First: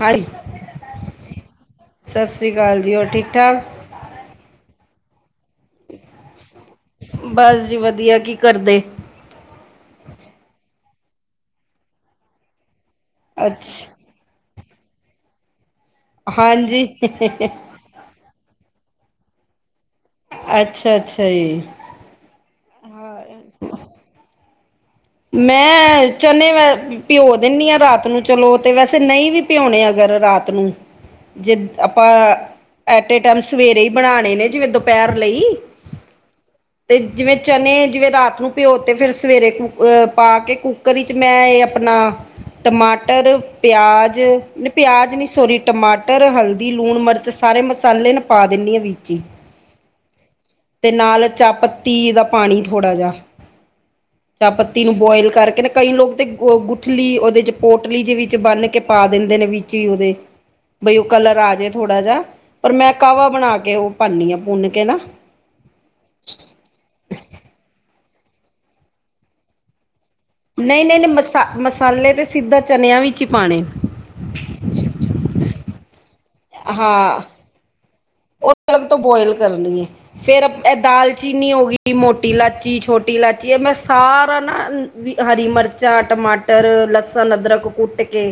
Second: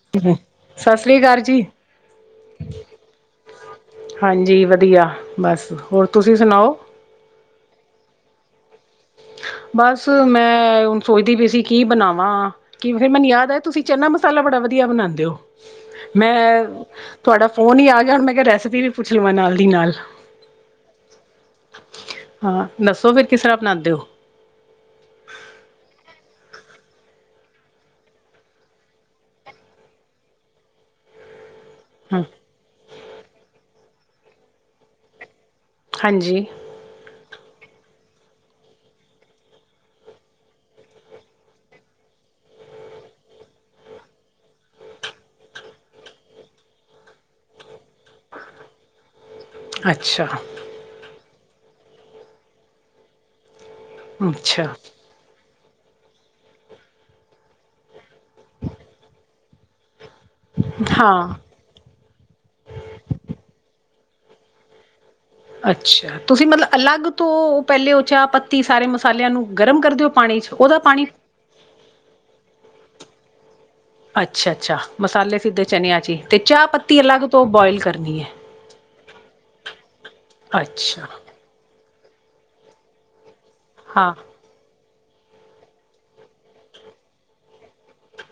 ਹਾਂਜੀ, ਸਤਿ ਸ੍ਰੀ ਅਕਾਲ ਜੀ। ਸਤਿ ਸ੍ਰੀ ਅਕਾਲ ਜੀ, ਹੋਰ ਠੀਕ ਠਾਕ? ਹਾਂਜੀ, ਵਧੀਆ। ਬਸ ਹੋਰ। ਤੁਸੀਂ ਸੁਣਾਓ? ਬਸ ਜੀ ਵਧੀਆ ਕੀ ਕਰਦੇ। ਬਸ ਮੈਂ ਹੁਣ ਸੋਚਦੀ ਪਈ ਸੀ। ਕੀ ਬਣਾਵਾਂ ਕੀ ਫੇਰ, ਮੈਨੂੰ ਯਾਦ ਹੈ ਤੁਸੀਂ ਅੱਛਾ, ਚਨਾ ਮਸਾਲਾ ਮਸਾਲਾ ਬੜਾ ਵਧੀਆ ਬਣਾਉਦੇ ਓ, ਮੈਂ ਹਾਂਜੀ, ਤੁਹਾਡਾ ਫੋਨ ਹੀ ਆ ਗਿਆ ਹੁਣ ਮੈਂ ਕਿਹਾ ਰੈਸਪੀ ਪੁਛਲਵਾਂ ਨਾਲ ਦੀ ਨਾਲ। ਅੱਛਾ ਅੱਛਾ ਜੀ। ਹਾਂ। ਦੱਸੋ ਫੇਰ ਕਿਸ ਤਰ੍ਹਾਂ ਹਾਂ। ਬਣਾਉਂਦੇ ਓ। ਮੈਂ, ਚਨੇ ਵ ਭਓ ਦੇਨੀ ਆਂ ਰਾਤ ਨੂੰ ਚਨੇ ਤੇ ਵੈਸੇ ਨਈ ਵੀ ਭਓਨੇ ਅਗਰ ਰਾਤ ਨੂੰ ਜੇ ਆਪਾਂ, ਹ ਐਟੇ ਟੈਮ ਸਵੇਰੇ ਈ ਬਣਾਨੇ ਨੇ ਜਿਵੇਂ ਦੋਪੈਰ ਲਈ ਹਾਂਜੀ। ਤੇ ਜਿਵੇਂ ਚਨੇ, ਜਿਵੇਂ ਰਾਤ ਨੂੰ ਪਓ ਤੇ ਫੇਰ ਸਵੇਰੇ ਕੁ ਅ ਪਾ ਕੇ ਕੁੱਕਰ ਵਿੱਚ ਮੈਂ ਏ ਆਪਨਾ। ਟਮਾਟਰ, ਪਆਜ, ਨੀ ਪਆਜ ਨੀ ਸੋਰੀ, ਟਮਾਟਰ, ਹਲਦੀ, ਲੂਣ, ਮਰਚ ਸਾਰੇ ਮਸਾਲੇ ਨਾ ਪਾ ਦੇਨੀ ਆ ਵਿੱਚ ਈ। ਅੱਛਾ। ਤੇ ਨਾਲ ਚਾਹ ਪੱਤੀ ਦਾ ਪਾਨੀ ਥੋੜਾ ਜਾ। ਅੱਛਾ ਚਾਹਪੱਤੀ ਨੂੰ ਬੋਅਲ ਕਰਕੇ ਨਾ ਕਈ ਲੋਕ ਤੇ ਗੁਠਲੀ ਉਹਦੇ ਚ' ਪੋਟਲੀ ਦੇ ਵਿੱਚ ਬੰਨ ਕੇ ਪਾ ਦਿੰਦੇ ਨੇ ਵਿੱਚ ਹੀ ਉਹਦੇ। ਬਈ ਉਹ ਹਾਂ ਕਲਰ ਆ ਜੇ ਥੋੜ੍ਹਾ ਜਿਹਾ। ਪਰ ਮੈਂ ਕਾਹਵਾ ਬਣਾ ਕੇ ਉਹ ਪਾਂਨੀ ਆ ਭੁੰਨ ਕੇ ਨਾ। ਅੱਛਾ। ਤੁਸੀਂ ਮਤਲਬ ਅਲੱਗ ਤੋਂ ਪਹਿਲੇ ਉਹ ਚਾਹ ਪੱਤੀ ਸਾਰੇ ਮਸਾਲਿਆਂ ਨੂੰ ਗਰਮ ਕਰ ਦੇੳ। ਨਹੀਂ- ਨਹੀਂ -ਨਹੀਂ ਮਸਾ -ਮਸਾਲੇ ਤੇ ਸਿੱਧਾ ਚਨਿਆਂ ਵਿੱਚ ਹੀ ਪਾਣੇ। ਅੱਛਾ, ਅੱਛਾ ਮਸਾਲੇ ਸਿੱਧੇ ਚਨੇਆਂ ਚ' ਈ। ਤੇ ਚਾਹ ਪੱਤੀ ਅਲੱਗ ਤੋ ਬੋਅਲ ਕਰਨੀ ਏ। ਓ ਅਲੱਗ ਤੋ ਬੋਅਲ ਕਰਨੀ ਆ। ਫੇਰ ਏ ਅੱਛਾ ਦਾਲ ਚੀ ਕਿੰਨੀ ਹੋਗੀ ਮੋਟੀ ਲਾਚੀ, ਛੋਟੀ ਲਾਚੀ, ਏ ਮੈਂ ਹਾਂ ਸਾਰਾ ਨਾ ਵੀ ਹਰੀ ਮਰਚਾ, ਟਮਾਟਰ, ਲਸਨ, ਅਦਰਕ, ਕੁੱਟ ਕੇ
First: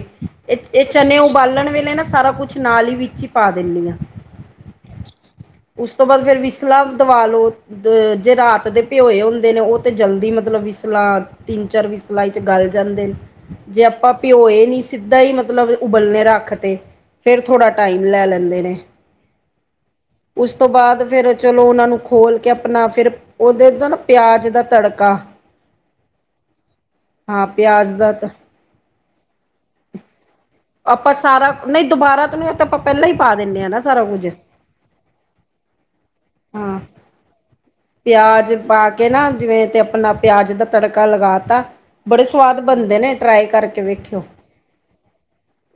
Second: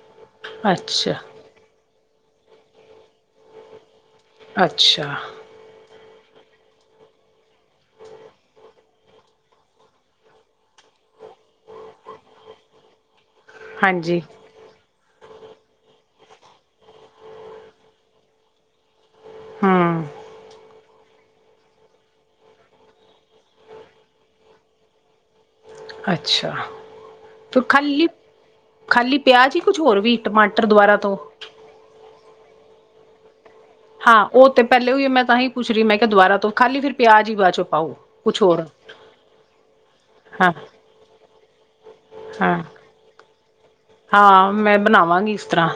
ਏ, ਏ ਅੱਛਾ ਚਨੇ ਉਬਾਲਨ ਵੇਲੇ ਨਾ ਸਾਰਾ ਕੁਛ ਨਾਲ ਈ ਵਿੱਚ ਈ ਪਾ ਦੇਨੀ ਆਂ। ਅੱਛਾ। ਉਸ ਤੋ‌‌ ਬਾਦ ਫੇਰ ਵਿਸਲਵ ਦਵਾ ਲੋ। ਅ ਜੇ ਰਾਤ ਦੇ ਭਓਏ ਹੁੰਦੇ ਨੇ ਓ, ਤੇ ਜਲਦੀ ਮਤਲਬ ਵਿਸਲਾ ਤਿੰਨ- ਚਾਰ ਵੀ ਸਲਾਈ ਚ' ਗਲ ਜਾਂਦੇ, ਜੇ ਆਪਾਂ ਹਾਂਜੀ ਭਓਏ ਨੀ। ਸਿੱਧਾ ਈ ਮਤਲਬ ਉਬਲਨੇ ਰੱਖ ਤੇ। ਫੇਰ ਥੋੜਾ ਟਾਈਮ ਲੈ ਲੈਂਦੇ ਨੇ। ਹਾਂ। ਉਸ ਤੋ‌ ਬਾਦ ਫੇਰ ਚਲੋ ਉਨਾਂ ਨੂੰ ਖੋਲ ਕੇ ਆਪਨਾ ਫੇਰ ਓਦੇ ਤੋ‌ ਨਾ ਪਆਜ ਦਾ ਤੜਕਾ ਅੱਛਾ‌ ਹਾਂ ਪਿਆਜ ਖਾਲੀ, ਦਾ ਤ ਖਾਲੀ ਪਆਜ ਈ ਕੁਝ ਹੋਰ ਵੀ ਟਮਾਟਰ ਦ ਆਪਾ ਸਾਰਾ ਨਈ ਦੁਬਾਰਾ ਤੋਂ ਨੀ ਓ ਤ ਆਪਾਂ ਪੈਲਾਂ ਈ ਪਾ ਦੇਨੇ ਆ ਨਾ ਸਾਰਾ ਹਾਂ, ਕੁੱਝ ਓ ਤੇ ਪੈਲੇ ਓਯੋ ਮੈਂ ਤਾਂਹੀ ਪੁੱਛ ਰੀ ਮੈਂ ਕੇਆ ਦੁਬਾਰਾ ਤੋ ਖਾਲੀ ਫਿਰ ਪਿਆਜ ਈ ਬਾਚੋ ਪਾਓ। ਕੁਛ ਪਆਜ ਹੋਰ ਪਾ ਕੇ ਨਾ ਜਿਵੇਂ, ਤੇ ਆਪਨਾ ਪਆਜ ਹਾਂ ਦਾ ਤੜਕਾ ਲਗਾ ਤਾ। ਬੜੇ ਹਾਂ ਸਵਾਦ ਬਨਦੇ ਨੇ, ਟਰਾਏ ਕਰਕੇ ਵੇਖਓ। ਹਾਂ ਮੈਂ ਬਨਾਵਾਂਗੀ ਇਸ ਤਰਾਂ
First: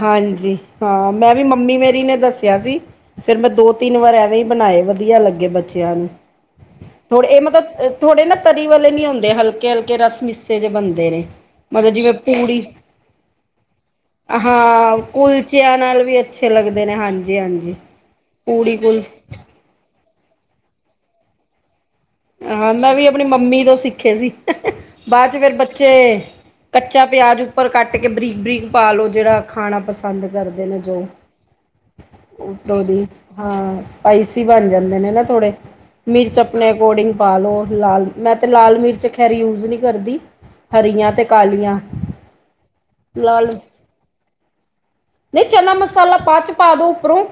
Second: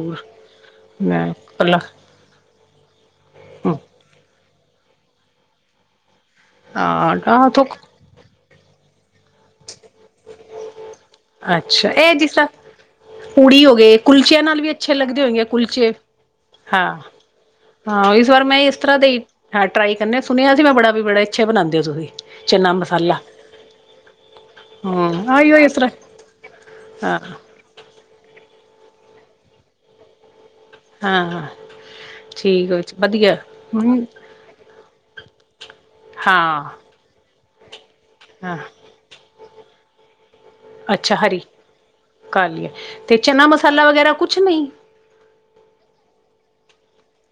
ਹਾਂਜੀ, ਹਾਂ, ਮੈਂ ਵੀ ਮੰਮੀ ਮੇਰੀ ਨੇ ਦਸੇਆ ਸੀ। ਫੇਰ ਮੈਂ ਦੋ- ਤਿੰਨ ਵਾਰ ਐਵੇਂ ਈ ਬਨਾਏ ਵਦੀਆ ਲੱਗੇ ਬੱਚੇਆਂ ਨੂੰ। ਹੁਨ‌ ਏ ਹਾਂ ਥੁੱਕ ਮਤਲਬ ਥੋੜੇ ਨਾ ਤਰੀ ਵਾਲੇ ਨੀ ਹੁੰਦੇ ਹਲਕੇ- ਹਲਕੇ ਰਸ- ਮਿਸੇ ਬਨਦੇ ਨੇ, ਮਤਲਵ‌ ਜਿਵੇਂ ਪੂੜੀ ਪੁੜੀ ਹੋਗੇ। ਕੁਲਚੇਆਂ ਨਾਲ ਵੀ ਅੱਛੇ ਹਾਂ ਲੱਗਦੇ ਹੋਏਗੇ ਕੁਲਚਿਆਂ ਕੁਲਚੇ। ਨਾਲ ਵੀ ਅੱਛੇ ਲੱਗਦੇ ਨੇ ਹਾਂ, ਹਾਂਜੀ ਹਾਂਜੀ। ਹਾਂ ਇਸ ਵਾਰ ਮੈਂ ਏਸ ਪੂੜੀ ਤਰਾਂ ਕੁਲ ਦੇ ਈ ਹਾਂ, ਟਰਾਈ ਕਰਨੇ ਸੁਨੇਆ ਸੀ ਮੈਂ ਬੜਾ ਵੀ ਬੜਾ ਅੱਛੇ ਬਨਾਂਦੇ ਓ ਤੁਸੀ। ਹਾਂ ਮੈਂ ਵੀ ਆਪਨੀ ਮੰਮੀ ਤੋਂ ਸਿੱਖੇ ਸੀ। ਹਮ ਬਾਦ ਚੋ ਫੇਰ ਆਈਓ ਇਸ ਬੱਚੇ ਤਰ੍ਹਾਂ ਕੱਚਾ ਹਾਂ ਪਆਜ, ਉੱਪਰ ਕੱਟ ਕੇ, ਬਰੀਕ, ਬਰੀਕ ਪਾਲੋ। ਜੇੜਾ ਖਾਣਾ ਪਸਾੰਦ ਕਰਦੇ ਨੇ। ਜੋ। ਹਾਂ- ਹਾਂ। [unintelligible] ਹਾਂ, ਸਪਾਈਸੀ ਬਨ ਜਾਂਦੇ ਨੇ, ਨਾ ਥੋੜੇ, ਮਿਰਚ ਹਾਂ ਆਪਨੇ। ਕੋਡਿੰਗ ਪਾ ਲੋ। ਲਾਲ ਮੈਂ ਤੇ ਹਾਂ ਲਾਲ ਮਿਰਚ ਖੈਰ ਯੂਜ ਨੀ ਕਰਦੀ। ਹਰੀਆਂ ਅੱਛਾ ਤੇ ਹਰੀ, ਕਾਲੀਆਂ ਕਰ ਲੀਏ। ਤੇ ਚਨਾ ਮਸਾਲਾ ਵਗੈਰਾ ਕੁਛ ਨੀ। ਨੀ ਚਨਾ ਮਸਾਲਾ ਬਾਦ ਚ' ਪਾ ਦੋ ਉੱਪਰੋਂ,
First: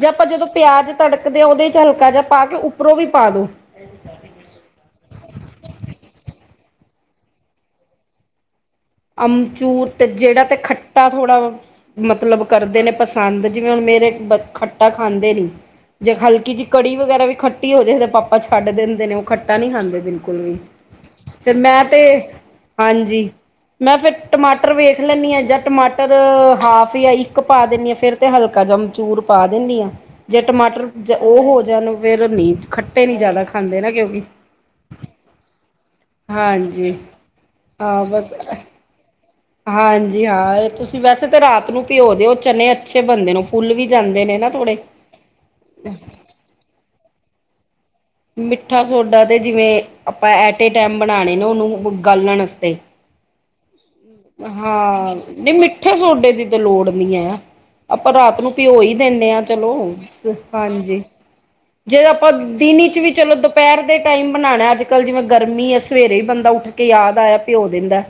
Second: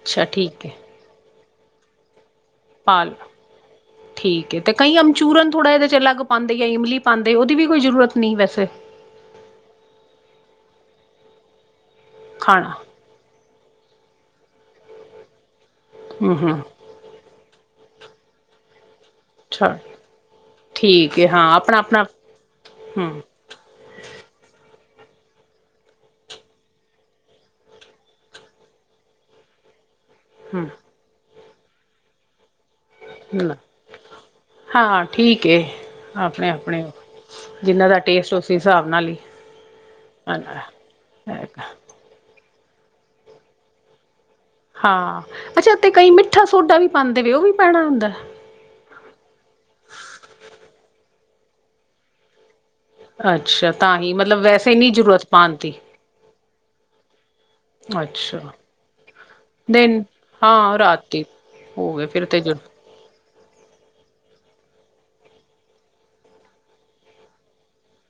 ਜੇ ਆਪਾਂ ਜਦੋਂ ਠੀਕ ਹੈ ਪਆਜ ਤੜਕਦੇ ਆ ਓਦੇ ਚ ਹਲਕਾ ਜਾ ਪਾਕੇ ਉੱਪਰੋਂ ਵੀ ਪਾਲ ਪਾ ਦੋ। ਠੀਕ ਏ, ਤੇ ਕਈ ਅਮਚੂਰਨ ਥੋੜਾ ਏਦੇ ਚ' ਅਲੱਗ ਪਾਂਦੇ, ਯਾ ਇਮਲੀ ਪਾਂਦੇ, ਓਦੀ ਵੀ ਕੋਈ ਜ਼ਰੂਰਤ ਨੀ ਵੈਸੇ। ਅਮਚੂਰ ਤੇ ਜੇੜਾ ਤੇ ਖੱਟਾ ਥੋੜਾ ਮਤਲਬ ਖਾਣਾ ਕਰਦੇ ਨੇ ਪ ਪਸੰਦ ਜਿਵੇਂ, ਹੁਣ ਮੇਰੇ ਖੱਟਾ ਬੱਚੇ ਖਾਂਦੇ ਨੇ। ਜੇ ਹਮ ਹਲਕੀ ਹਮ ਜਿਹੀ ਕੜੀ ਵਗੈਰਾ ਵੀ ਖੱਟ ਖਟੀ ਜਿਹੇ ਦੇ ਪਾਪਾ ਛੱਡ ਦਿੰਦੇ ਨੇ। ਉਹ ਖੱਟਾ ਨਹੀਂ ਅੱਛਾ ਖਾਂਦੇ ਬਿਲਕੁਲ ਵੀ। ਠੀਕ ਹੈ ਹਾਂ ਫਿਰ ਆਪਣਾ ਮੈਂ ਤੇ, ਆਪਣਾ ਹਮ ਹਾਂਜੀ। ਮੈਂ ਫੇਰ ਟਮਾਟਰ ਵੇਖ ਲੈਂਦੀ ਆ। ਜਾਂ ਟਮਾਟਰ ਹਾਫ ਜਾਂ ਇੱਕ ਪਾ ਦਿੰਦੀ ਆ। ਫੇਰ। ਤੇ ਹਲਕਾ ਜੇਹਾ ਅਮਚੂਰ ਪਾ ਦੇਨੀ ਆ। ਜੇ ਟਮਾਟਰ ਹਮ ਉਹ, ਹੋ ਜਾਣ ਫੇਰ ਨੀ। ਖੱਟੇ ਨੀ ਜਿਆਦਾ, ਖਾਂਦੇ ਨਾ ਕਿਉਂਕਿ। ਹਾਂ। ਠੀਕ ਐ। ਆਪਣੇ-ਆਪਣੇ, ਹਾਂਜੀ ਜਿੰਨਾਂ ਦਾ ਹਾਂ ਬਸ ਟੇਸਟ, ਉਸੇ ਹਿਸਾਬ ਨਾਲ ਹੀ। ਹਾਂਜੀ, ਹਾਂ। ਇਹ ਤੁਸੀਂ ਵੈਸੇ, ਤਾਂ ਰਾਤ ਨੂੰ। ਭਿਓ ਦੋ ਉਹ, ਚਨੇ ਅੱਛੇ ਬਣਦੇ ਨੇ, ਫੁੱਲ ਵੀ ਜਾਂਦੇ ਨੇ ਨਾ ਥੋੜੇ। ਹਾਂ ਅੱਛਾ। ਤੇ ਕਈ, ਮਿੱਠਾ ਸੋਡਾ ਵੀ, ਪਾਉਂਦੇ ਵੇ ਉਹ ਵੀ ਪੈਣਾ ਹੁੰਦਾਂ ਐ? ਮਿੱਠਾ ਸੋਡਾ ਤੇ ਜਿਵੇਂ, ਆਪਾਂ ਐਟੇ ਟੈਮ ਬਨਾਣੇ ਨੇ ਓਨੂੰ ਗਾਲਣ ਆਸਤੇ। ਅੱਛਾ ਤਾਂ ਹੀ ਮਤਲਬ ਵੈਸੇ ਨਹੀਂ ਹਾਂ, ਜ਼ਰੂਰਤ ਨੀ ਪਾਉਣ ਦੀ ਮਿੱਠੇ ਸੋਡੇ, ਦੀ ਤੇ ਲੋੜ ਨੀ ਐ। ਆਪਾ ਰਾਤ ਅੱਛਾ ਨੂੰ, ਭਿਯੋ ਈ ਦੇਨੇ ਆਂ ਚਲੋ, ਦਿਨ ਹਾਂ ਹਾਂਜੀ। ਰਾਤੀ ਹੋ ਜੇ ਗਏ ਫਿਰ ਆਪਾ ਤੇ ਜ ਦਿਨੀ ਵੀ ਚਲੋ। ਦੁਪਹਿਰ ਦੇ ਟਾਈਮ ਬਣਾਉਣਾ, ਅੱਜ ਕੱਲ ਜਿਵੇਂ ਗਰਮੀ ਐ। ਸਵੇਰੇ ਹੀ ਬੰਦਾ ਉੱਠ ਕੇ, ਯਾਦ ਆਇਆ ਭਿਓ ਦਿੰਦਾ ਏ।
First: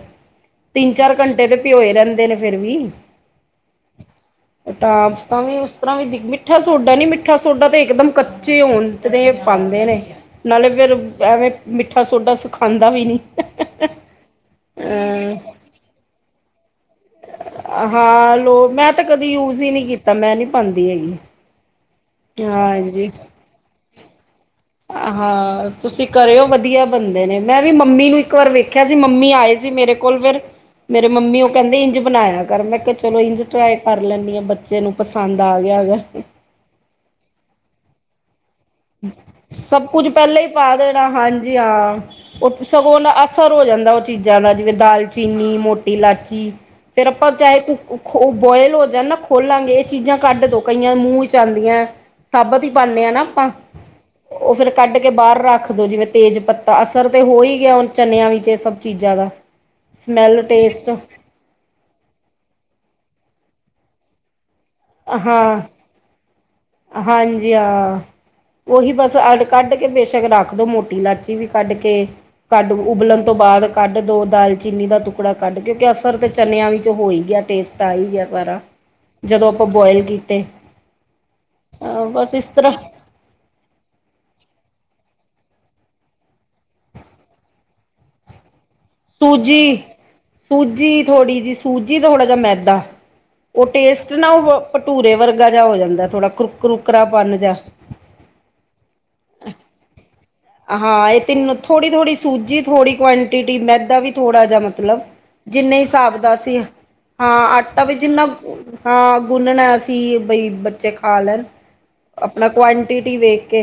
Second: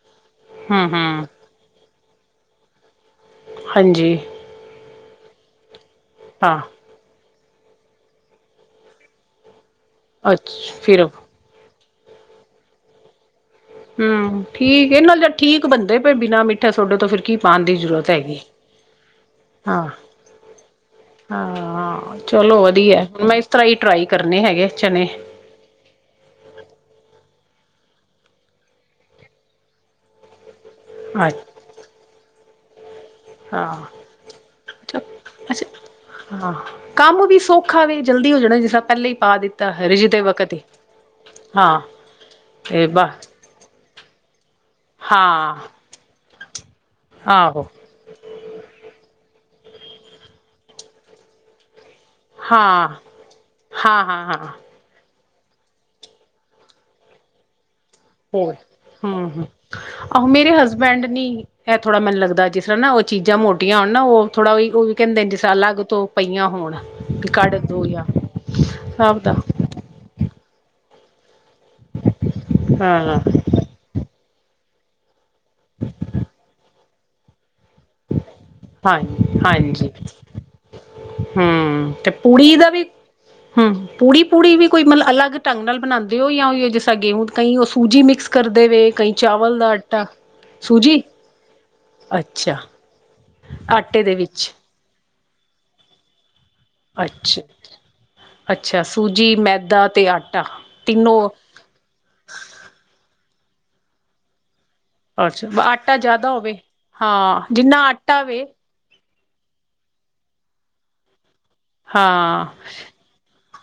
ਹਮ ਤਿੰਨ- ਚਾਰ ਹਮ ਘੰਟੇ ਤੇ, ਭਿਓਏ ਰਹਿੰਦੇ ਨੇ, ਫੇਰ ਵੀ। ਹਾਂਜੀ। ਟਾਪ ਤਾਂ ਨੀ, ਉਸ ਤਰਾਂ ਵੀ, ਮਿੱਠਾ ਹਾਂ ਸੋਡਾ ਨੀ। ਮਿੱਠਾ ਸੋਡਾ ਤੇ, ਇਕਦਮ ਕੱਚੇ ਹੋਣ ਤੇ ਪਾਉਂਦੇ ਨੇ, ਅੱਛ ਨਾਲੇ ਫੇਰ ਫਿਰ ਐਵੇਂ। ਮਿੱਠਾ ਸੋਡਾ, ਸਿਖਾਉਂਦਾ ਵੀ ਨੀ। ਹੂੰ, ਠੀਕ ਐ। ਜੇ ਅ ਠੀਕ ਬਣਦੇ ਪਣੇ ਬਿਨਾਂ ਮਿੱਠਾ ਸੋਡੋ ਤੋਂ। ਕੀ ਪਾਉਣ ਦੀ ਜ਼ਰੂਰਤ ਹਾਂ ਹੈਗੀ ਲੋ। ਮੈਂ ਤਾਂ ਕਦੇ ਯੂਜ ਹੀ, ਹਾਂ ਨਹੀਂ ਕੀਤਾ, ਮੈਂ ਨੀ ਪਾਉਦੀ ਹੈਗੀ। ਹਾਂ, ਚਲੋ ਵਧੀਆ। ਹਾਂਜੀ ਹੁਣ ਮੈਂ ਇਸ ਤਰਾਂ ਹੀ, ਟਰਾਈ ਕਰਨੇ ਹੈਗੇ। ਚਨੇ ਅ ਹਾਂ। ਤੁਸੀਂ ਕਰਿਓ, ਵਧੀਆ ਬੰਦੇ ਨੇ। ਮੈਂ ਵੀ ਮੰਮੀ ਨੂੰ, ਇੱਕ ਵਾਰ ਵੇਖਿਆ ਸੀ। ਮੰਮੀ ਆਏ ਸੀ ਮੇਰੇ ਕੋਲ ਫੇਰ। ਮੇਰੇ ਹਾਂ ਮੰਮੀ ਉਹ, ਕਹਿੰਦੇ ਇੰਝ ਬਣਾਇਆ ਕਰ। ਮੈਂ ਕਿਹਾ ਚਲੋ ਇੰਝ, ਟਰਾਈ ਕਰ ਲੈਂਦੀ ਆ। ਬੱਚੇ ਨੂੰ ਅੱਛਾ ਪਸੰਦ ਆ ਗਿਆ, ਅਗਰ। ਹਾਂ। ਕੰਮ ਵੀ ਸੌਖਾ ਐ। ਜਲਦੀ ਹੋ ਜਾਣਾ ਜਿਸ ਨਾਲ। ਸਭ ਕੁਝ, ਪਹਿਲਾਂ ਹੀ ਪਾ ਦੇਣਾ। ਹਾਂਜੀ, ਹਾਂ। ਉਹ ਤੇ ਸਗੋਂ, ਉਹ ਦਾ ਬਸ ਅਸਰ ਹੋ ਜਾਂਦਾ। ਉਹ ਚੀਜ਼ਾਂ ਦਾ, ਜਿਵੇਂ ਦਾਲਚੀਨੀ ਹਾਂ ਮੋ ਟੀ ਇਲਾਚੀ, ਫੇਰ ਆਪਾਂ ਚਾਹੇ ਆਹੋ ਬੋਇਲ ਹੋ ਜਾਣ ਨਾ ਖੋਲਾਂਗੇ, ਇਹ ਚੀਜ਼ਾਂ ਕੱਢ ਦੋ ਕਈਆਂ ਨੂ ਮੂੰਹ ਚ ਆਉਂਦੀਆਂ। ਸਭਤ ਹੀ ਹਾਂ ਪਾਨੇ, ਆ ਨਾ ਆਪਾਂ। ਹਾਂ। ਹਾਂ ਉਹ ਫੇਰ, ਕੱਢ ਕੇ ਬਾਹਰ ਰੱਖ ਦੋ। ਜਿਵੇਂ ਤੇਜ਼ ਪੱਤਾ ਅਸਰ ਤੇ, ਹੋ ਹੀ ਗਿਆ ਹੁਣ ਚਨਿਆਂ ਵਿੱਚ ਹੋਰ ਇਹ ਸਭ ਚੀਜ਼ਾਂ ਦਾ ਹੂ-ਹੂ, ਔਰ ਸਮੈਲ ਮੇਰੇ ਟੇਸਟ ਹਸਬੈਂਡ ਨੀ ਇਹ ਥੋੜਾ ਮੈਨੂੰ ਲੱਗਦਾ। ਜਿਸ ਤਰਾਂ ਨਾ ਉਹ, ਚੀਜ਼ਾਂ ਮੋਟੀਆਂ ਹੋਣ ਨਾ। ਉਹ ਥੋੜਾ ਉਹੀ-ਉਹ ਵੀ, ਕਹਿੰਦੇ ਜਿਸ ਹਾਂ ਅਲੱਗ ਤੋਂ ਪਈਆਂ ਹੋਣ ਵੀ ਹਾਂਜੀ ਕੱਢ ਦੋ ਹਾਂ। ਜਾਂ ਉਹੀ ਬਸ ਸਭ ਦਾ ਅ ਕੱਢ ਕੇ ਬੇ ਰੱਖ ਦੋ ਮੋਟੀ ਇਲਾਚੀ ਵੀ ਕੱਢ ਕੇ, ਕੱਢ ਹਾਂ ਉਬਲਣ ਤੋਂ ਬਾਅਦ ਕੱਢ ਦੋ ਦਾਲਚੀਨੀ ਦਾ ਟੁਕੜਾ ਕੱਢ, ਕਿਉਂਕਿ ਅਸਰ ਤਾਂ ਚਨਿਆਂ ਵਿੱਚ ਹੋ ਹੀ ਗਿਆ। ਟੇਸਟ ਆ ਹੀ ਗਿਆ ਸਾਰਾ। ਹਾਂਜੀ ਜਦੋਂ ਆਪਾਂ ਹਾਂਜੀ ਬੋਆਇਲ ਕੀਤੇ। ਹੂੰ, ਅਹ ਤੇ ਬਸ ਇਸ ਪੁੂੜੀ ਦਾ ਤਰ੍ਹਾਂ ਵੀ ਹੂੰ। ਪੂੜੀ, ਪੂੜੀ ਵੀ ਕੋਈ, ਮਤਲਬ ਅਲੱਗ ਢੰਗ ਨਾਲ ਬਣਾਉਂਦੇ ਓ। ਜਾਂ ਜਿਸ ਤਰਾਂ ਗੇਹੂ, ਕਈ ਉਹ ਸੂਜੀ ਮਿਕਸ ਕਰਦੇ ਵੇ ਕਈ ਚਾਵਲ ਦਾ ਆਟਾ ਸੂਜੀ-ਸੂਜੀ ਸੂਜੀ ਥੋੜੀ ਜੀ, ਸੂਜੀ ਥੋੜਾ ਜਿਹਾ ਅੱਛਾ ਮੈਦਾ। ਉਹ ਆਟੇ ਟੇਸਟ ਦੇ ਨਾ। ਵਿੱਚ ਉਹ ਭਟੂਰੇ ਵਰਗਾ, ਜਿਹਾ ਹੋ ਜਾਂਦਾ। ਥੋੜਾ ਕਕ ਅੱਛਾ- ਅੱਛਾ ਸੂਜੀ, ਮੈਦਾ ਤੇ ਆਟਾ। ਹਾਂ ਇਹ, ਤਿੰਨੋ ਥੋੜੀ -ਥੋੜੀ, ਸੂਜੀ ਥੋੜੀ ਕੁਆਂਟਿਟੀ ਮੈਦਾ ਵੀ ਥੋੜਾ ਜਿਹਾ, ਮੱਤਲਬ ਅੱਛਾ ਜਿੰਨੇ ਆਟਾ ਹਿਸਾਬ ਜ਼ਿਆਦਾ ਦਾ ਸੀ। ਹੋਵੇ ਹਾਂ, ਜਿੰਨਾ ਆਟਾ ਵੀ ਜਿੰਨਾਂ। ਵੇ ਹਾਂ ਗੁੰਨਣਾ ਅਸੀ, ਬਈ ਬੱਚੇ ਖਾ ਲੈਣ। ਹਾਂ ਆਪਣਾ ਕੁਆਂਆਂਟਿਟੀ ਵੇਖ ਕੇ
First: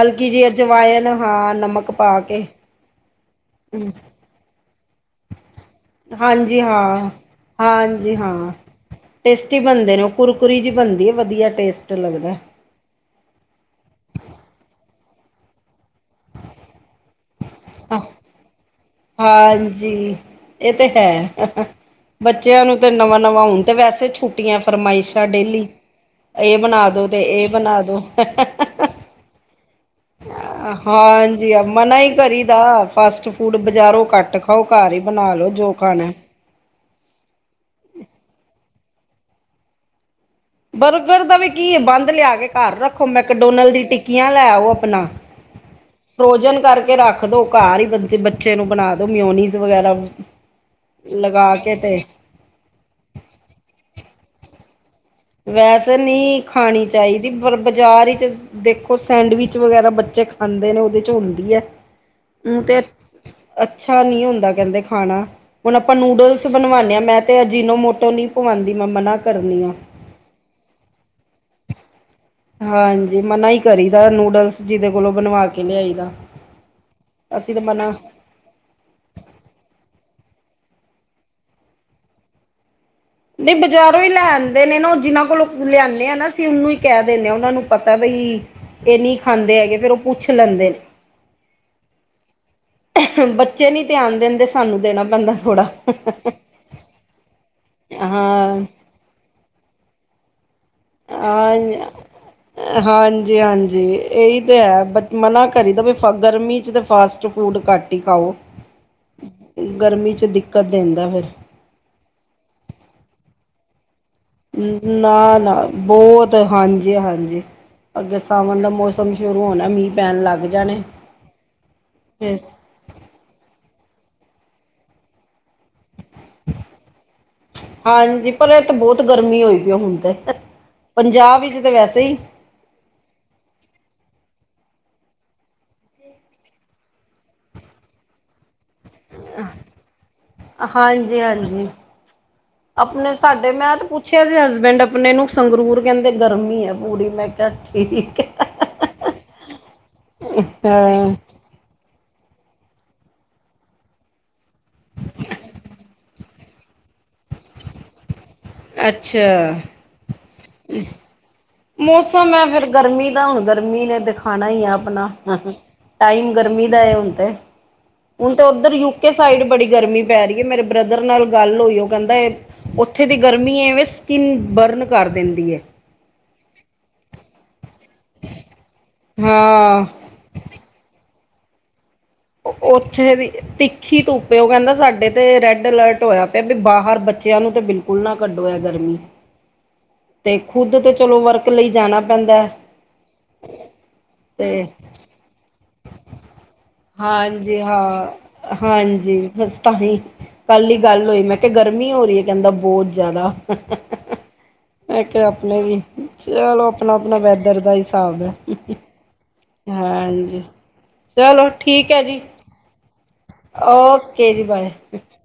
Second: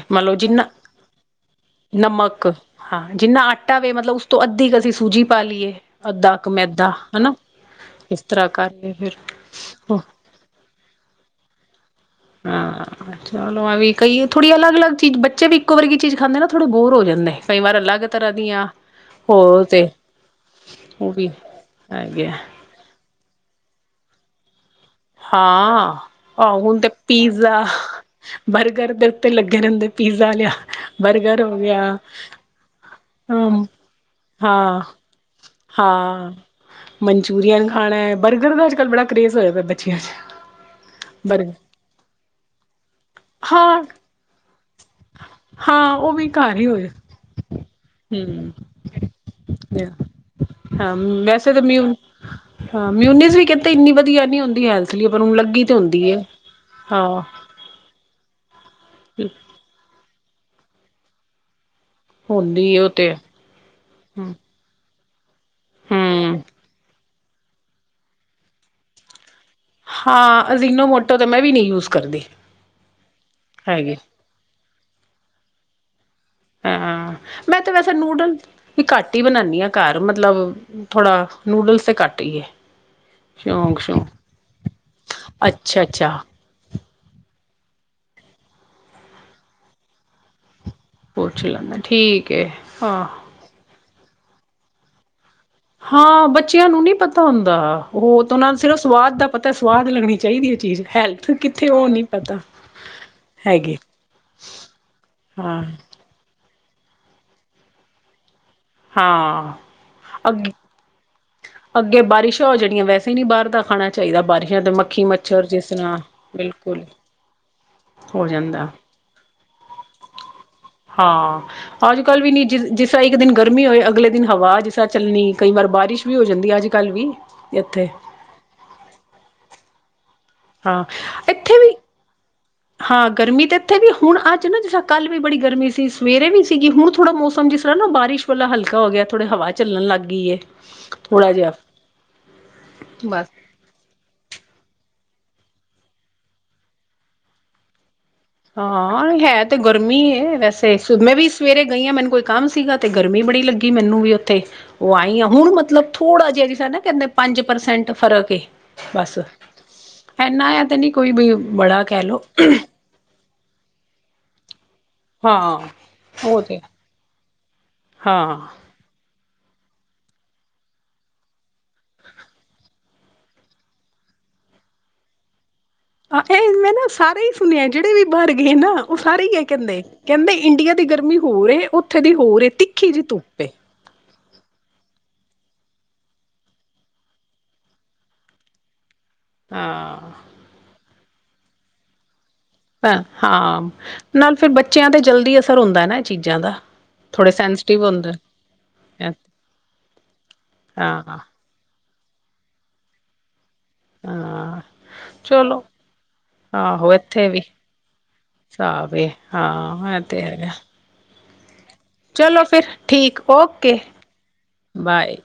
ਹਲਕੀ ਮਤਲਬ ਜਿਹੀ ਜਿੰਨਾ ਅਜਵਾਇਣ ਹਾਂ ਨਮਕ ਪਾਕੇ। ਨਮਕ ਹਾਂ। ਜਿੰਨਾ ਆੱਟਾ ਵੇ ਮੱਤਲਬ ਉਸ ਤੋਂ ਅੱਧੀ ਕੁ ਅਸੀਂ ਸੂੱਜ਼ੀ ਪਾ ਲਈਏ। ਅੱਧਾ ਕੁ ਹਾਂਜੀ ਮੈਦਾ ਹਾਂ। ਹਨਾ ਹਾਂਜੀ ਇਸ ਤਰ੍ਹਾਂ ਹਾਂ। ਕਰਕੇ ਫਿਰ ਟੇਸਟੀ ਬਣਦੇ ਨੇ ਉਹ ਕੁਰਕਰੀ ਜਿਹੀ ਬਣਦੀ ਹੈ ਵਧੀਆ ਟੇਸਟ ਲੱਗਦਾ ਹਾਂ ਚਲੋ ਆਵੀ ਕਈ ਥੋੜ੍ਹੀ ਅਲੱਗ ਅਲੱਗ ਚੀਜ਼ ਬੱਚੇ ਵੀ ਇੱਕੋ ਵਰਗੀ ਚੀਜ਼ ਖਾਂਦੇ ਨੇ ਥੋੜ੍ਹੇ ਬੋਰ ਹੋ ਜਾਂਦੇ। ਕਈ ਵਾਰ ਅਲੱਗ ਤਰ੍ਹਾਂ ਦੀਆਂ ਹੋਰ ਤੇ ਹਾਂਜੀ। ਇਹ ਤੇ ਉਹ ਵੀ ਹੈ ਹੈਗੇ ਆ ਬੱਚਿਆਂ ਨੂੰ ਤੇ ਨਵਾਂ- ਨਵਾਂ ਹੋਣ ਤੇ, ਵੈਸੇ ਛੁੱਟੀਆਂ ਫਰਮਾਇਸ਼ ਡੇਲੀ ਹਾਂ ਆਹ ਇਹ ਹੁਣ ਬਣਾ ਦੋ ਤੇ ਇਹ ਪੀਜ਼ਾ ਬਣਾ ਦੋ। [inaudible] ਤੇ ਲੱਗੇ ਰਹਿੰਦੇ। ਪੀਜ਼ਾ ਲਿਆ ਬਰਗੱਰ ਹਾਂਜੀ ਹੋ ਗਿਆ। ਮਨਾ ਹੀ ਕਰੀ ਦਾ ਫਾਸਟ ਹਂ ਫੂਡ ਬਜ਼ਾਰੋਂ ਘੱਟ ਖਾਓ ਹਾਂ ਘਰ ਹੀ ਬਣਾ ਲੋ ਜੋ ਖਾਣਾ ਹਾਂ। ਮਨਚੂਰੀਅਨ ਖਾਣਾ ਹੈ ਬਰਗੱਰ ਦਾ ਅੱਜ ਕੱਲ੍ਹ ਬੜਾ ਕਰੇਜ ਹੋਇਆ ਬੱਚਿਆਂ ਵਿਚ ਬਰਗੱਰ ਦਾ ਵੀ ਕੀ ਬੰਧ ਲਿਆ ਕੇ ਘਰ ਰੱਖੋ ਮੈਕਡੋਨਲ ਦੀ ਹਾਂ ਟਿੱਕੀਆਂ ਲੈ ਆਉ ਆਪਣਾ ਹਾਂ ਉਹ ਵੀ ਘਰ ਫਰੋਜਨ ਹੀ ਹੋਏ ਕਰਕੇ ਰੱਖ ਦੋ ਘਰ ਹੀ ਹਮ ਬੱਚੇ ਨੂੰ ਬਣਾ ਦੋ ਮਿਓਨੀਜ਼ ਵਗੈਰਾ ਹਾਂ ਵੈਸੇ ਲਗਾ ਤਾਂ ਕੇ ਮਿਊ ਤੇ ਹਾਂ ਮਿਊਨਿਸ ਵੀ ਕਹਿੰਦੇ ਇੰਨੀ ਵਧੀਆ ਨੀ ਹੁੰਦੀ ਹੈ। ਲਈ ਪਰ ਹੁਣ ਲੱਗੀ ਤੇ ਵੈਸੇ ਹੁੰਦੀ ਨਹੀਂ ਖਾਣੀ ਹਾਂ ਚਾਹੀਦੀ। ਪਰ ਬਾਜ਼ਾਰ ਵਿਚ ਦੇਖੋ ਸੈਂਡਵਿਚ ਵਗੈਰਾ ਬੱਚੇ ਖਾਂਦੇ ਨੇ ਉਹਦੇ ਚ ਹੁੰਦੀ ਹੈ। ਹੁਣ ਹੁੰਦੀ ਤੇ ਹੈ ਉਹ ਅੱਛਾ ਨਹੀਂ ਹੂੰ ਹੁੰਦਾ ਕਹਿੰਦੇ ਖਾਣਾ ਹੁਣ ਆਪਾਂ ਹੂੰ ਨੂਡਲਸ ਬਣਵਾਉਂਦੇ ਹਾਂ ਮੈਂ ਤੇ ਅਜਿਨੋ ਮੋਟੋ ਨਹੀਂ ਪਵਾਉਂਦੀ ਮੈਂ ਮਨਾ ਕਰਨੀ ਹਾਂ। ਹਾਂ। ਅਜਿਨੋ ਮੋਟੋ ਤਾਂ ਮੈਂ ਵੀ ਨਹੀਂ ਯੂਜ ਕਰਦੀ ਹਾਂਜੀ ਮਨਾ ਹੀ ਹੈਗੀ ਕਰੀਦਾ ਨੂਡਲਸ ਜਿਹਦੇ ਕੋਲੋਂ ਬਣਵਾ ਕੇ ਲਿਆਈ ਦਾ ਹਾਂ। ਅਸੀਂ ਮੈਂ ਤਾਂ ਤੇ ਵੈਸੇ ਮਨਾ ਨੂਡਲ ਵੀ ਘੱਟ ਹੀ ਬਣਾਦੀ ਹਾਂ ਘਰ ਮੱਤਲਬ ਥੋੜਾ ਨੂਡਲਸ ਤੇ ਘੱਟ ਹੀ ਹੈ। ਨਹੀਂ ਸ਼ੌਂਕ ਬਜ਼ਾਰੋਂ ਸ਼ੌਂਕ ਹੀ ਲੈ ਆਂਦੇ ਨੇ ਨਾ ਉਹ ਜਿਨਾਂ ਕੋਲੋਂ ਅੱਛਾ ਲਿਆਦੇ ਆ ਅੱਛਾ ਨਾ ਅਸੀਂ ਉਹਨੂੰ ਹੀ ਕਹਿ ਦਿੰਦੇ ਹਾਂ ਉਹਨਾਂ ਨੂੰ ਪਤਾ ਬਈ ਇਹ ਨਹੀਂ ਖਾਂਦੇ ਹੈਗੇ ਫਿਰ ਉਹ ਪੁੱਛ ਲੈਂਦੇ ਨੇ ਪੁੱਛ ਲੈਂਦਾ ਠੀਕ ਹੈ ਹਾਂ। ਨੇ ਬੱਚੇ ਨਹੀਂ ਧਿਆਨ ਦੇਂਦੇ ਸਾਨੂੰ ਦੇਣਾ ਪੈਂਦਾ ਥੋੜਾ ਹਾਂ ਬੱਚਿਆਂ ਨੂੰ ਨਹੀਂ ਪਤਾ ਹੁੰਦਾ ਉਹ ਤਾਂ ਨਾਂ ਹਾਂ ਸਿਰਫ਼ ਸਵਾਦ ਦਾ ਪਤਾ ਸਵਾਦ ਲੱਗਣੀ ਚਾਹੀਦੀ ਹੈ ਚੀਜ਼ ਹੈਲਥ ਹਾਂ ਕਿੱਥੇ ਉਹ ਨਹੀਂ ਪੈਦਾ। ਹਾਂਜੀ ਹਾਂਜੀ ਇਹੀ ਤੇ ਹੈ ਬਟ ਮਨਾ ਹਾਂ ਕਰੀ ਦਾ ਵੀ ਗਰਮੀ ਚ ਤਾਂ ਫਾਸਟ ਫੂਡ ਘੱਟ ਹੀ ਖਾਓ ਹਾਂ ਗਰਮੀ ਚ ਅੱਗੇ ਦਿੱਕਤ ਦਿਦਾਂ ਫਿਰ ਅੱਗੇ ਬਾਰਿਸ਼ਾਂ ਹੋ ਜਾਣੀਆਂ ਵੈਸੇ ਨਹੀਂ ਬਾਹਰ ਦਾ ਖਾਣਾ ਚਾਹੀਦਾ ਬਾਰਿਸ਼ ਤੇ ਮੱਖੀ ਨਾ ਮੱਛਰ ਨਾ ਜਿਸ ਤਰ੍ਹਾਂ ਬਹੁਤ ਬਿਲਕੁੱਲ ਹਾਂਜੀ ਹਾਂਜੀ ਅੱਗੇ ਹੋ ਸਾਵਣ ਜਾਂਦਾ ਦਾ ਮੌਸਮ ਸ਼ੁਰੂ ਹੋਣਾ ਮੀਂਹ ਪੈਣ ਲੱਗ ਜਾਣੇ [unintelligible] ਹਾਂ ਅੱਜ ਕੱਲ ਵੀ ਫਿਰ ਨੀ ਜਿਸ ਇੱਕ ਦਿਨ ਗਰਮੀ ਹੋਏ ਅਗਲੇ ਦਿਨ ਹਵਾ ਜਿਸ ਤਰ੍ਹਾਂ ਚੱਲਣੀ ਕਈ ਵਾਰ ਬਾਰਿਸ਼ ਗਰਮੀਂ ਹੋ ਜਾਂਦੀ ਅੱਜ ਕੱਲ੍ਹ ਵੀ ਇੱਥੇ ਹਾਂਜੀ ਪਰ ਇਹ ਤੇ ਬਹੁਤ ਗਰਮੀ ਹੋਈ ਪਈ ਹੁਣ ਤੇ ਹਾਂ ਪੰਜਾਬ ਵਿੱਚ ਇੱਥੇ ਤੇ ਵੀ ਵੈਸੇ ਹੀ ਹਾਂ ਗਰਮੀ ਤਾਂ ਇੱਥੇ ਵੀ ਹੁਣ ਅੱਜ ਨਾ ਜਿਸ ਕੱਲ ਵੀ ਬੜੀ ਗਰਮੀ ਸੀ ਸਵੇਰੇ ਵੀ ਸੀਗੀ ਹੁਣ ਥੋੜ੍ਹਾ ਮੌਸਮ ਜਿਸ ਤਰ੍ਹਾਂ ਨਾ ਬਾਰਿਸ਼ ਭਲਾ ਹਲਕਾ ਹੋ ਗਿਆ ਥੋੜੀ ਹਵਾ ਚੱਲਣ ਲੱਗ ਗਈ ਹਾਂਜੀ ਥੋੜਾ ਜਿਹਾ ਹਾਂਜੀ ਆਪਣੇ ਬਸ ਸਾਡੇ ਮੈਂ ਤੇ ਪੁੱਛ ਪੁੱਛਿਆ ਸੀ ਹਸਬੈਂਡ ਆਪਣੇ ਨੂੰ ਸੰਗਰੂਰ ਕਹਿੰਦੇ ਗਰਮੀ ਹੈ ਪੂਰੀ ਮੈਂ ਕਿਹਾ ਠੀਕ ਹੈ। ਹਾਂ ਹੈ ਤੇ ਗਰਮੀ ਹੈ ਵੈਸੇ ਹਾਂ ਮੈਂ ਵੀ ਸਵੇਰੇ ਗਈ ਹਾਂ ਮੈਨੂੰ ਕੋਈ ਕੰਮ ਸੀਗਾ ਅਤੇ ਗਰਮੀ ਬੜੀ ਲੱਗੀ ਮੈਨੂੰ ਵੀ ਉੱਥੇ ਉਹ ਆਈ ਆ ਹੁਣ ਮਤਲਬ ਥੋੜਾ ਜਿਹਾ ਜਿਸ ਤਰ੍ਹਾਂ ਨਾ ਕਹਿੰਦੇ ਪੰਜ ਪਰਸੈਂਟ ਫਰਕ ਬਸ ਅੱਛਾ ਇਨਾ ਆ ਤੇ ਨਹੀਂ ਕੋਈ ਵੀ ਬੜਾ ਕਹਿ ਲਓ ਮੌਸਮ ਹੈ ਫੇਰ ਗਰਮੀ ਦਾ ਹੁਣ ਗਰਮੀ ਨੇ ਦਿਖਾਣਾ ਹੀ ਆ ਆਪਣਾ ਹਾਂ ਟਾਈਮ ਉਹ ਤੇ ਗਰਮੀ ਦਾ ਹੁਣ ਤੇ ਹੁਣ ਹਾਂ ਤਾਂ ਉਧਰ ਯੂਕੇ ਸਾਈਡ ਬੜੀ ਗਰਮੀ ਪੈ ਰਹੀ ਹੈ ਮੇਰੇ ਬ੍ਰਦਰ ਨਾਲ ਗੱਲ ਹੋਈ ਉਹ ਕਹਿੰਦਾ ਉੱਥੇ ਦੀ ਗਰਮੀ ਏ ਵੇਂ ਸਕਿੰਨ ਬਰਨ ਕਰ ਦਿੰਦੀ ਏ। ਆ ਇਹ ਮੈਂ ਨਾ ਸਾਰੇ ਹੀ ਸੁਣਿਆ ਜਿਹੜੇ ਵੀ ਬਾਹਰ ਗਏ ਨਾ ਉਹ ਸਾਰੇ ਹੀ ਇਹ ਕਹਿੰਦੇ ਹਾਂ ਕਹਿੰਦੇ ਇੰਡੀਆ ਦੀ ਗਰਮੀ ਹੋਰ ਏ ਉੱਥੇ ਦੀ ਹੋਰ ਏ ਤਿੱਖੀ ਜਿਹੀ ਉੱਥੇ ਦੀ ਧੁੱਪ ਏ ਤਿੱਖੀ ਧੁੱਪ ਏ ਕਹਿੰਦਾ ਸਾਡੇ ਤੇ ਰੈੱਡ ਅਲਰਟ ਹੋਇਆ ਪਿਆ ਵੀ ਬਾਹਰ ਬੱਚਿਆਂ ਨੂੰ ਤੇ ਬਿਲਕੁਲ ਨਾ ਕੱਢੋ ਏ ਗਰਮੀ ਹਾਂ ਖੁੱਦ ਤੇ ਚਲੋ ਵਰਕ ਲਈ ਜਾਣਾ ਪੈਂਦਾ ਹਾਂ ਨਾਲ ਫਿਰ ਬੱਚਿਆਂ ਤੇ ਜਲਦੀ ਅਸਰ ਹੁੰਦਾ ਨਾ ਇਹ ਚੀਜ਼ਾਂ ਦਾ ਥੋੜੇ ਹਾਂਜੀ ਸੈਂਸਟਿਵ ਹੁੰਦੇ ਹਾਂ ਐ ਹਾਂਜੀ ਬੱਸ ਤਾਂਹੀ ਕੱਲ ਹੀ ਗੱਲ ਹਾਂ, ਹੋਈ ਮੈਂ ਤੇ ਗਰਮੀ ਹੋ ਰਹੀ ਹੈ ਕਹਿੰਦਾ ਬਹੁਤ ਜ਼ਿਆਦਾ ਹਾਂ ਮੈਂ ਕਿਹਾ ਆਪਣੇ ਚਲੋ ਵੀ ਚਲੋ ਆਪਣਾ ਆਪਣਾ ਵੈਦਰ ਦਾ ਹਿਸਾਬ ਹੈ ਸਾਬ ਏ ਹਾਂ ਇਹ ਤੇ ਹਾਂ--ਜੀ ਹੈਗਾ। ਚਲੋ ਠੀਕ ਏ ਜੀ। ਚਲੋ ਫਿਰ ਠੀਕ ਓਕੇ ਬਾਏ